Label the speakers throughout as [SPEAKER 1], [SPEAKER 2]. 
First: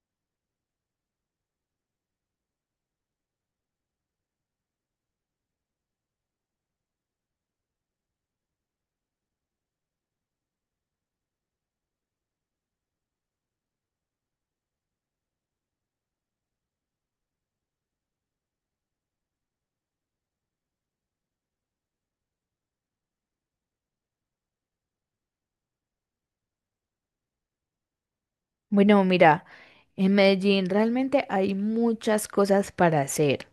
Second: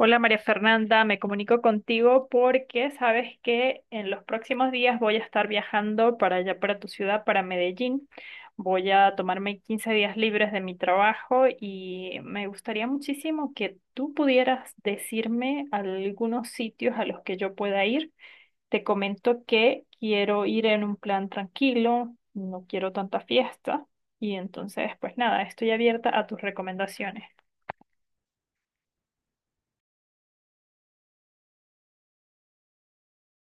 [SPEAKER 1] Hola María Fernanda, me comunico contigo porque sabes que en los próximos días voy a estar viajando para allá, para tu ciudad, para Medellín. Voy a tomarme 15 días libres de mi trabajo y me gustaría muchísimo que tú pudieras decirme algunos sitios a los que yo pueda ir. Te comento que quiero ir en un plan tranquilo, no quiero tanta fiesta y entonces pues nada, estoy abierta a tus recomendaciones.
[SPEAKER 2] Bueno, mira, en Medellín realmente hay muchas cosas para hacer.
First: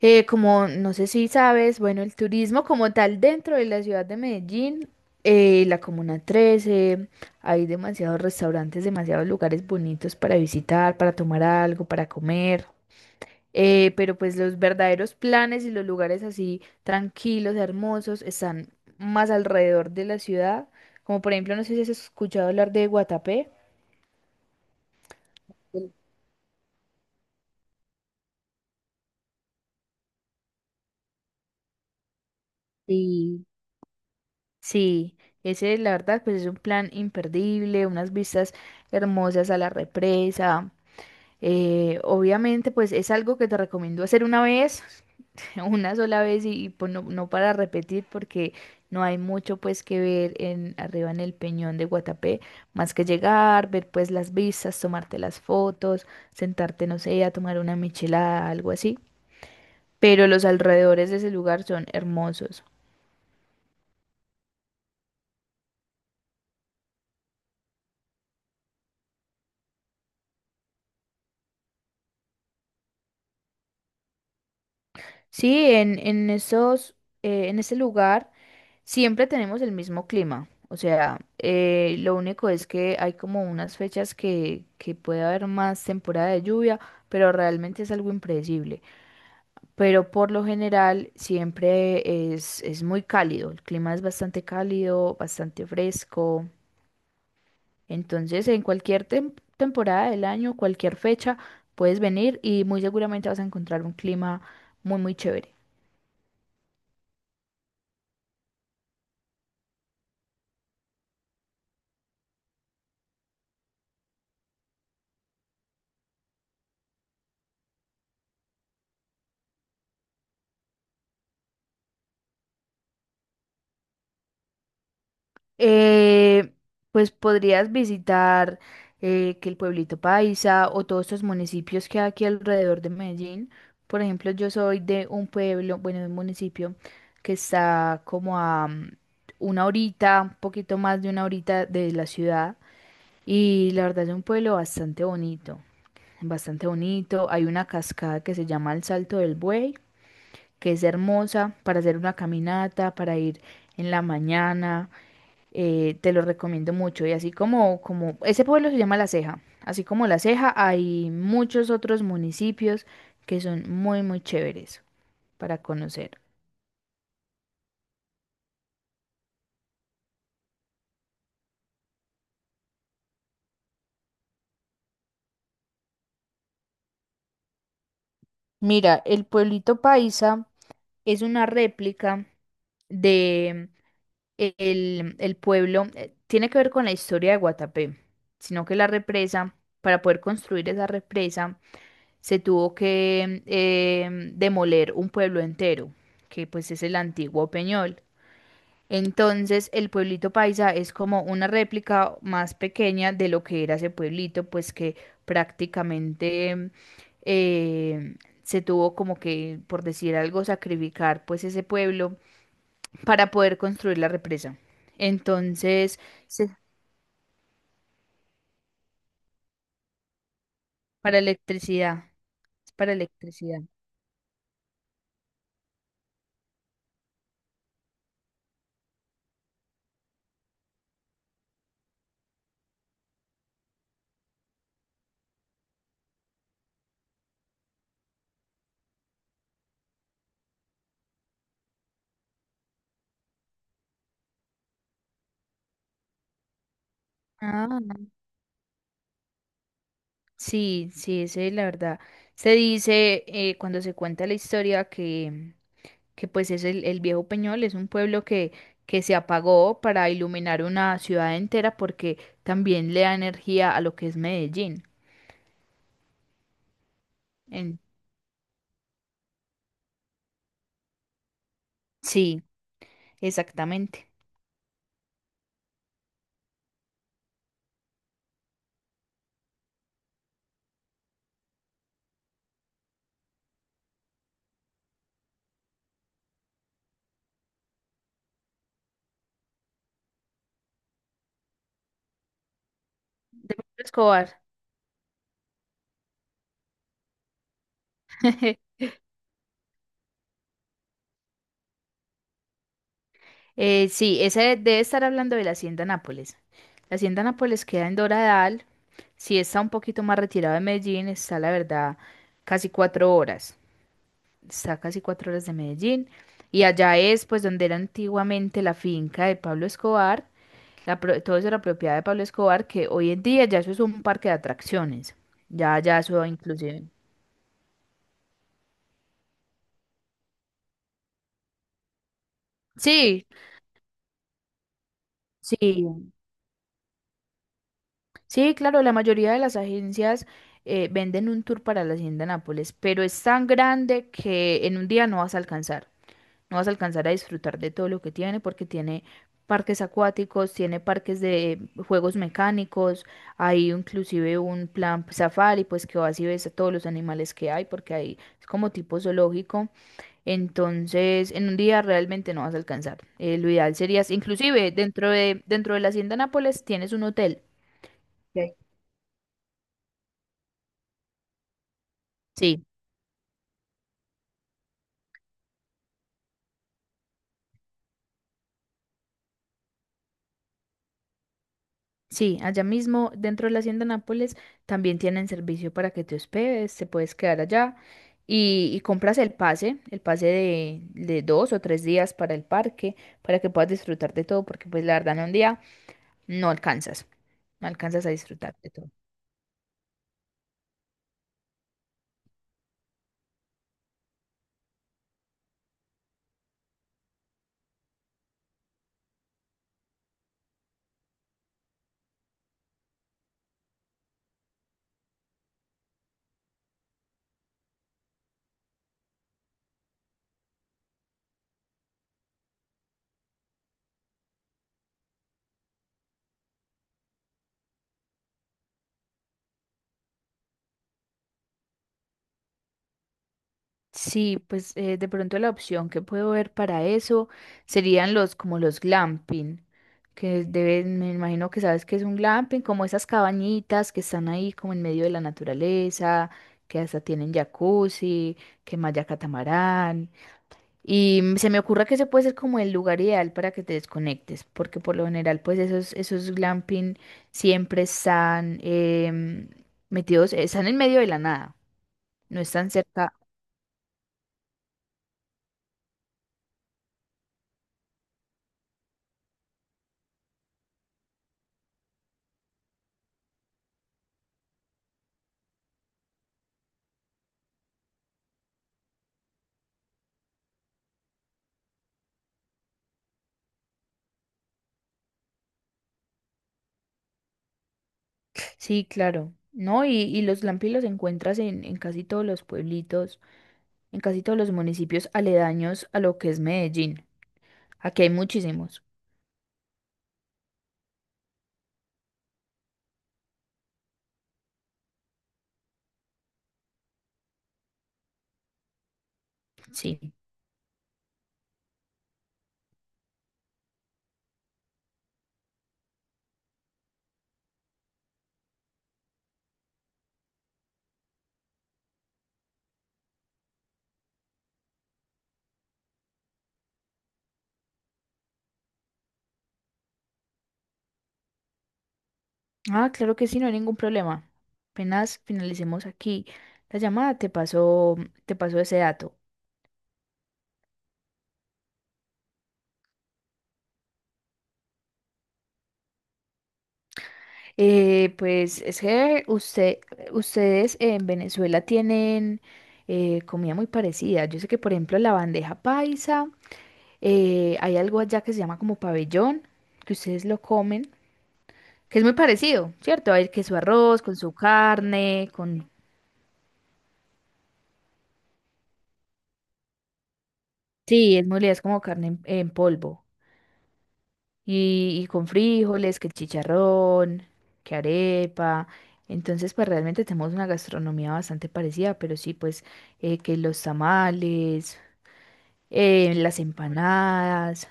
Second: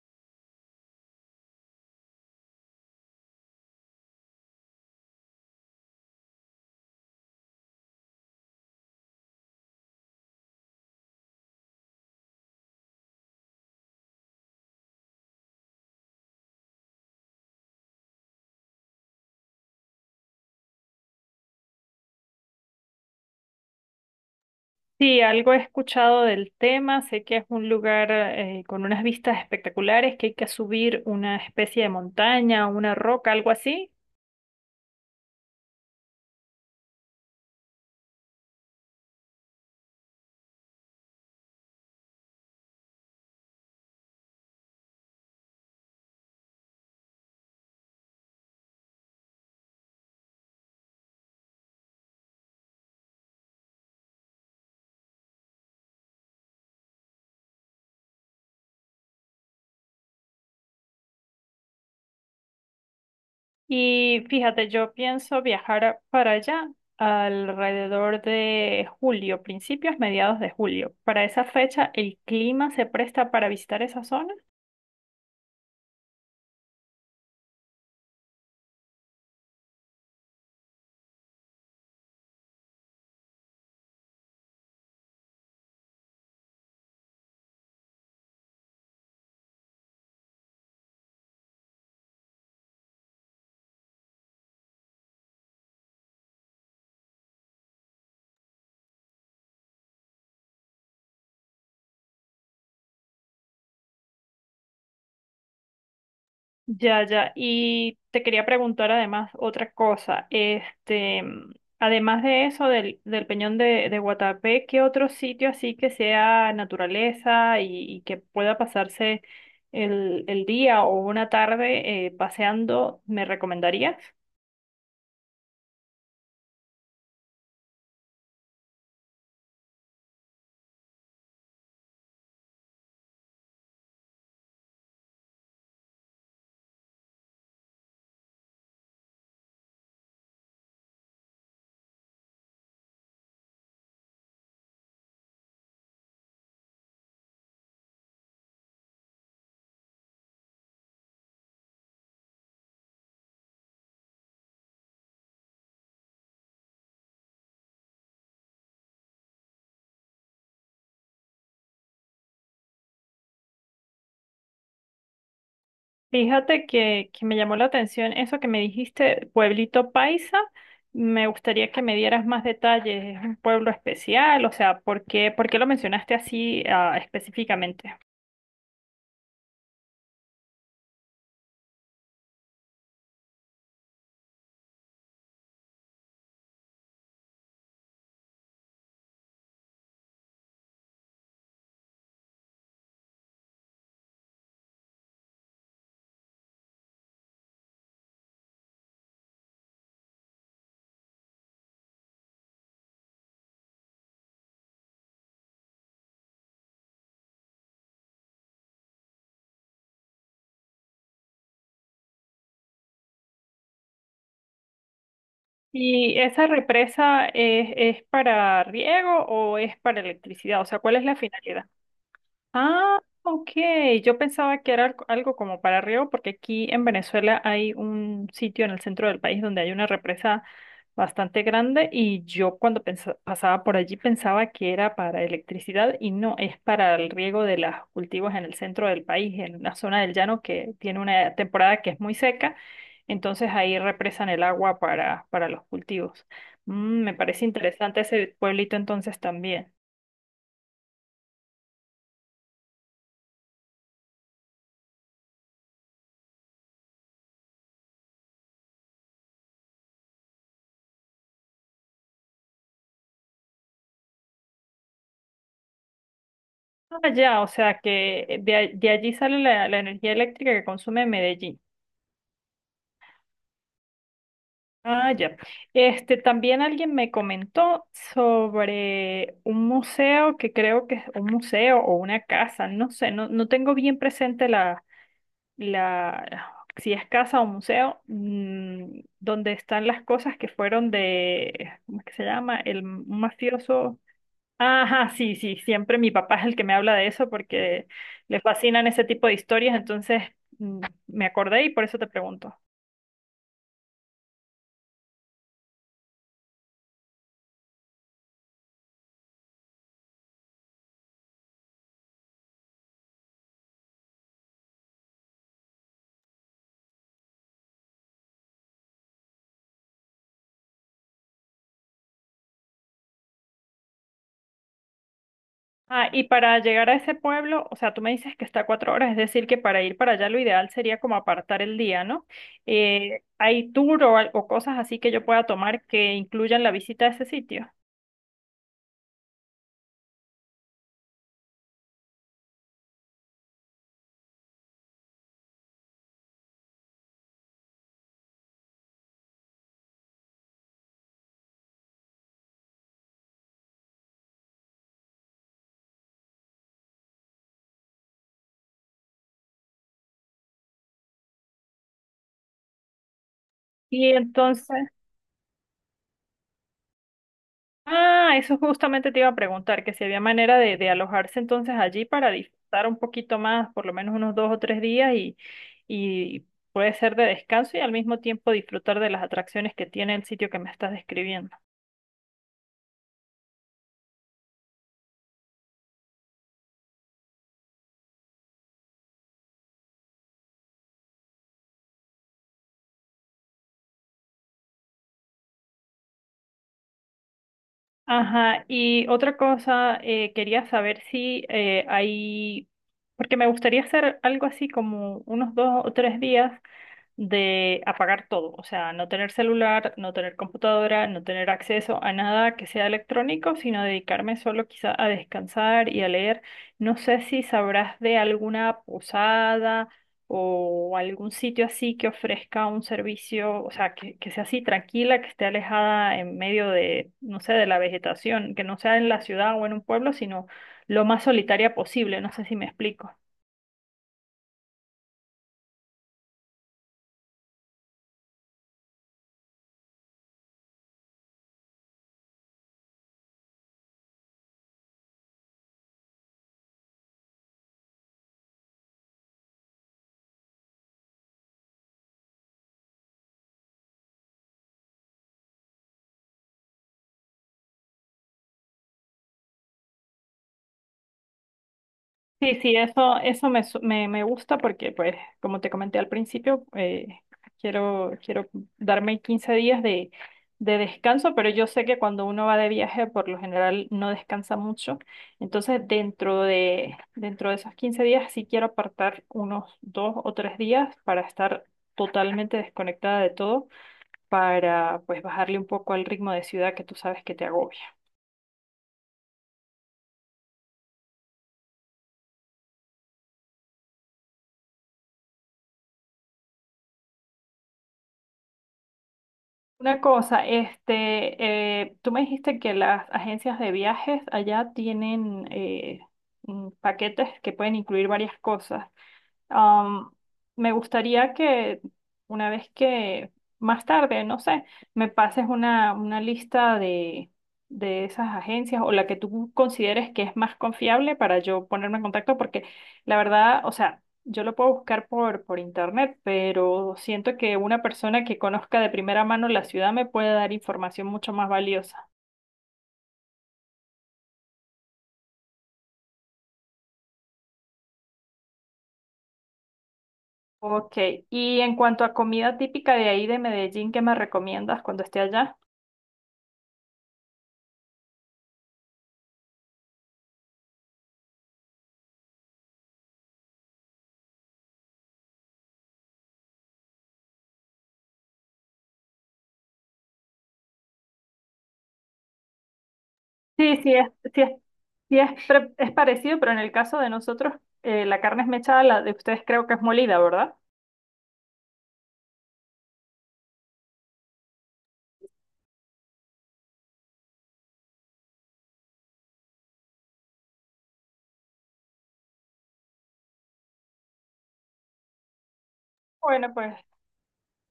[SPEAKER 2] Como no sé si sabes, bueno, el turismo como tal dentro de la ciudad de Medellín, la Comuna 13, hay demasiados restaurantes, demasiados lugares bonitos para visitar, para tomar algo, para comer. Pero pues los verdaderos planes y los lugares así tranquilos, hermosos, están más alrededor de la ciudad. Como por ejemplo, no sé si has escuchado hablar de Guatapé.
[SPEAKER 1] Sí, algo he escuchado del tema, sé que es un lugar con unas vistas espectaculares, que hay que subir una especie de montaña, una roca,
[SPEAKER 2] Sí,
[SPEAKER 1] algo así.
[SPEAKER 2] sí, ese la verdad pues es un plan imperdible, unas vistas hermosas a la represa. Obviamente pues es algo que te recomiendo hacer una vez, una sola vez y pues no, no para repetir porque no hay mucho pues que ver en arriba en el Peñón de Guatapé, más que llegar, ver pues las vistas, tomarte las fotos, sentarte no sé, a tomar una michelada, algo así. Pero los alrededores de ese lugar son hermosos.
[SPEAKER 1] Y fíjate, yo pienso viajar para allá alrededor de julio, principios, mediados de julio. Para esa fecha, ¿el clima se presta para visitar esa zona?
[SPEAKER 2] Sí, en esos, en ese lugar. Siempre tenemos el mismo clima, o sea, lo único es que hay como unas fechas que puede haber más temporada de lluvia, pero realmente es algo impredecible. Pero por lo general siempre es muy cálido, el clima es bastante cálido, bastante fresco. Entonces, en cualquier temporada del año, cualquier fecha, puedes venir y muy seguramente vas a encontrar un clima muy, muy chévere.
[SPEAKER 1] Ya, ya. Y te quería preguntar además otra cosa. Este, además de eso, del Peñón de Guatapé, ¿qué otro sitio así que sea naturaleza y que pueda pasarse el día o una tarde paseando me recomendarías?
[SPEAKER 2] Eh, pues podrías visitar que el pueblito Paisa o todos estos municipios que hay aquí alrededor de Medellín. Por ejemplo, yo soy de un pueblo, bueno, de un municipio que está como a una horita, un poquito más de una horita de la ciudad. Y la verdad es un pueblo bastante bonito, bastante bonito. Hay una cascada que se llama el Salto del Buey, que es hermosa para hacer una caminata, para ir en la mañana te lo recomiendo mucho. Y así como ese pueblo se llama La Ceja. Así como La Ceja, hay muchos otros municipios que son muy, muy chéveres para conocer.
[SPEAKER 1] Fíjate que me llamó la atención eso que me dijiste, Pueblito Paisa. Me gustaría que me dieras más detalles. ¿Es un pueblo especial? O sea, ¿por qué lo mencionaste así, ah, específicamente?
[SPEAKER 2] Mira, el pueblito Paisa es una réplica de el pueblo, tiene que ver con la historia de Guatapé, sino que la represa, para poder construir esa represa, se tuvo que demoler un pueblo entero, que pues es el antiguo Peñol. Entonces, el pueblito paisa es como una réplica más pequeña de lo que era ese pueblito, pues que prácticamente eh, se tuvo como que, por decir algo, sacrificar pues ese pueblo para poder construir la represa. Entonces,
[SPEAKER 1] ¿Y esa
[SPEAKER 2] se-
[SPEAKER 1] represa es para riego o es para electricidad? O sea, ¿cuál es la
[SPEAKER 2] para
[SPEAKER 1] finalidad?
[SPEAKER 2] electricidad, es para
[SPEAKER 1] Ah, ok.
[SPEAKER 2] electricidad.
[SPEAKER 1] Yo pensaba que era algo algo como para arriba, porque aquí en Venezuela hay un sitio en el centro del país donde hay una represa bastante grande y yo cuando pasaba por allí pensaba que era para electricidad y no, es para el riego de los cultivos en el centro del país, en la zona del llano que tiene una temporada que es muy seca, entonces ahí represan el agua para los cultivos. Me parece
[SPEAKER 2] Ah,
[SPEAKER 1] interesante ese pueblito entonces también.
[SPEAKER 2] sí, sí, ese, la verdad. Se dice cuando se cuenta la historia que pues es el Viejo Peñol, es un pueblo que se apagó para iluminar una ciudad entera porque también le da energía a lo que es Medellín.
[SPEAKER 1] Ah, ya, o sea
[SPEAKER 2] En-
[SPEAKER 1] que de allí sale la energía eléctrica que consume Medellín.
[SPEAKER 2] sí, exactamente.
[SPEAKER 1] Ah, ya. Este, también alguien me comentó sobre un museo que creo que es un museo o una casa, no sé, no tengo bien presente la, si es casa o museo, donde están las cosas que fueron de, ¿cómo es que se llama? El un
[SPEAKER 2] De Pablo
[SPEAKER 1] mafioso.
[SPEAKER 2] Escobar.
[SPEAKER 1] Ajá, sí, sí, siempre mi papá es el que me habla de eso porque le fascinan ese tipo de historias, entonces mm, me acordé y por eso te pregunto.
[SPEAKER 2] Sí, esa debe estar hablando de la Hacienda Nápoles. La Hacienda Nápoles queda en Doradal, sí está un poquito más retirado de Medellín, está la verdad casi cuatro horas, está casi cuatro horas de Medellín. Y allá es pues donde era antiguamente la finca de Pablo Escobar. Todo eso era propiedad de Pablo Escobar, que hoy en día ya eso es un parque de atracciones. Ya, ya
[SPEAKER 1] Ah, y
[SPEAKER 2] eso
[SPEAKER 1] para
[SPEAKER 2] inclusive.
[SPEAKER 1] llegar a ese pueblo, o sea, tú me dices que está a 4 horas, es decir, que para ir para allá lo ideal sería como apartar el día, ¿no?
[SPEAKER 2] Sí,
[SPEAKER 1] ¿Hay tour o cosas así que yo pueda tomar
[SPEAKER 2] sí,
[SPEAKER 1] que incluyan la visita a ese sitio?
[SPEAKER 2] sí, claro, la mayoría de las agencias venden un tour para la Hacienda Nápoles, pero es tan grande que en un día no vas a alcanzar. No vas a alcanzar a disfrutar de todo lo que tiene porque tiene parques acuáticos, tiene parques de juegos mecánicos, hay inclusive un plan safari, pues que vas y ves a todos los animales que hay porque hay, es como tipo zoológico. Entonces, en un día realmente no vas a alcanzar. Lo ideal sería,
[SPEAKER 1] Y
[SPEAKER 2] inclusive
[SPEAKER 1] entonces,
[SPEAKER 2] dentro de la Hacienda Nápoles tienes un hotel.
[SPEAKER 1] Ah,
[SPEAKER 2] Ok.
[SPEAKER 1] eso justamente te iba a preguntar, que si había manera de alojarse entonces allí para
[SPEAKER 2] Sí,
[SPEAKER 1] disfrutar un poquito más, por lo menos unos 2 o 3 días y puede ser de descanso y al mismo tiempo disfrutar de las atracciones que tiene el sitio que me estás describiendo.
[SPEAKER 2] sí, allá mismo dentro de la Hacienda Nápoles también tienen servicio para que te hospedes, te puedes quedar allá y compras el pase de dos o tres días para el parque, para que puedas disfrutar de todo, porque pues la verdad en un día no alcanzas, no alcanzas a disfrutar
[SPEAKER 1] Ajá,
[SPEAKER 2] de todo.
[SPEAKER 1] y otra cosa, quería saber si hay, porque me gustaría hacer algo así como unos 2 o 3 días de apagar todo, o sea, no tener celular, no tener computadora, no tener acceso a nada que sea electrónico, sino dedicarme solo quizá a descansar y a leer. No sé si sabrás de alguna posada o algún sitio así que ofrezca un servicio, o sea, que sea así tranquila, que esté alejada en medio de, no sé, de la vegetación, que no sea en la ciudad o en un pueblo, sino lo más solitaria posible, no sé si me explico.
[SPEAKER 2] Sí, pues de pronto la opción que puedo ver para eso serían los como los glamping, que deben, me imagino que sabes que es un glamping, como esas cabañitas que están ahí como en medio de la naturaleza, que hasta tienen jacuzzi, que malla catamarán. Y se me ocurre que ese puede ser como el lugar ideal para que te desconectes, porque por lo general pues esos glamping siempre están em, metidos, están en medio de la nada, no
[SPEAKER 1] Sí,
[SPEAKER 2] están
[SPEAKER 1] sí,
[SPEAKER 2] cerca.
[SPEAKER 1] eso me gusta porque, pues, como te comenté al principio, quiero darme 15 días de descanso, pero yo sé que cuando uno va de viaje, por lo general no descansa mucho. Entonces, dentro de esos 15 días, sí quiero apartar unos 2 o 3 días para estar totalmente desconectada de todo, para, pues, bajarle un poco al ritmo de ciudad que tú sabes que te agobia.
[SPEAKER 2] Sí, claro. No, y los lampi los encuentras en casi todos los pueblitos, en casi todos los municipios aledaños a lo que es Medellín. Aquí hay muchísimos.
[SPEAKER 1] Una cosa, este, tú me dijiste que las agencias de viajes allá tienen paquetes que pueden incluir varias cosas. Am,
[SPEAKER 2] Sí.
[SPEAKER 1] me gustaría que una vez que más tarde, no sé, me pases una lista de esas agencias o la que tú consideres que es más confiable para yo ponerme en contacto, porque la verdad, o sea, yo lo puedo buscar por internet, pero siento que una persona que conozca de primera mano la ciudad me puede dar información mucho más valiosa.
[SPEAKER 2] Ah, claro que sí, no hay ningún problema. Apenas finalicemos aquí la llamada, te pasó ese dato.
[SPEAKER 1] Ok, y en cuanto a comida típica de ahí de Medellín, ¿qué me recomiendas cuando esté allá?
[SPEAKER 2] Pues es que ustedes en Venezuela tienen comida muy parecida. Yo sé que, por ejemplo, la bandeja paisa. Hay algo allá que se llama como pabellón, que ustedes lo comen, que es muy parecido, ¿cierto? Hay que su
[SPEAKER 1] Sí, sí,
[SPEAKER 2] arroz, con su
[SPEAKER 1] sí es,
[SPEAKER 2] carne, con...
[SPEAKER 1] es parecido, pero en el caso de nosotros, la carne es mechada, la de ustedes creo que es molida, ¿verdad?
[SPEAKER 2] Sí, es muy es como carne en polvo. Y con frijoles, que el chicharrón, que arepa. Entonces, pues realmente tenemos una gastronomía bastante parecida, pero sí, pues que los tamales, las
[SPEAKER 1] Bueno, pues
[SPEAKER 2] empanadas.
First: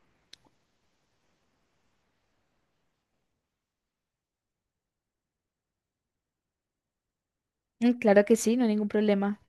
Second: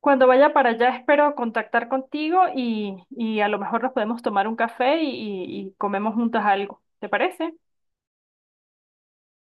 [SPEAKER 1] cuando vaya para allá espero contactar contigo y a lo mejor nos podemos tomar un café y comemos juntas algo. ¿Te parece?
[SPEAKER 2] Mm, claro que sí, no hay ningún problema.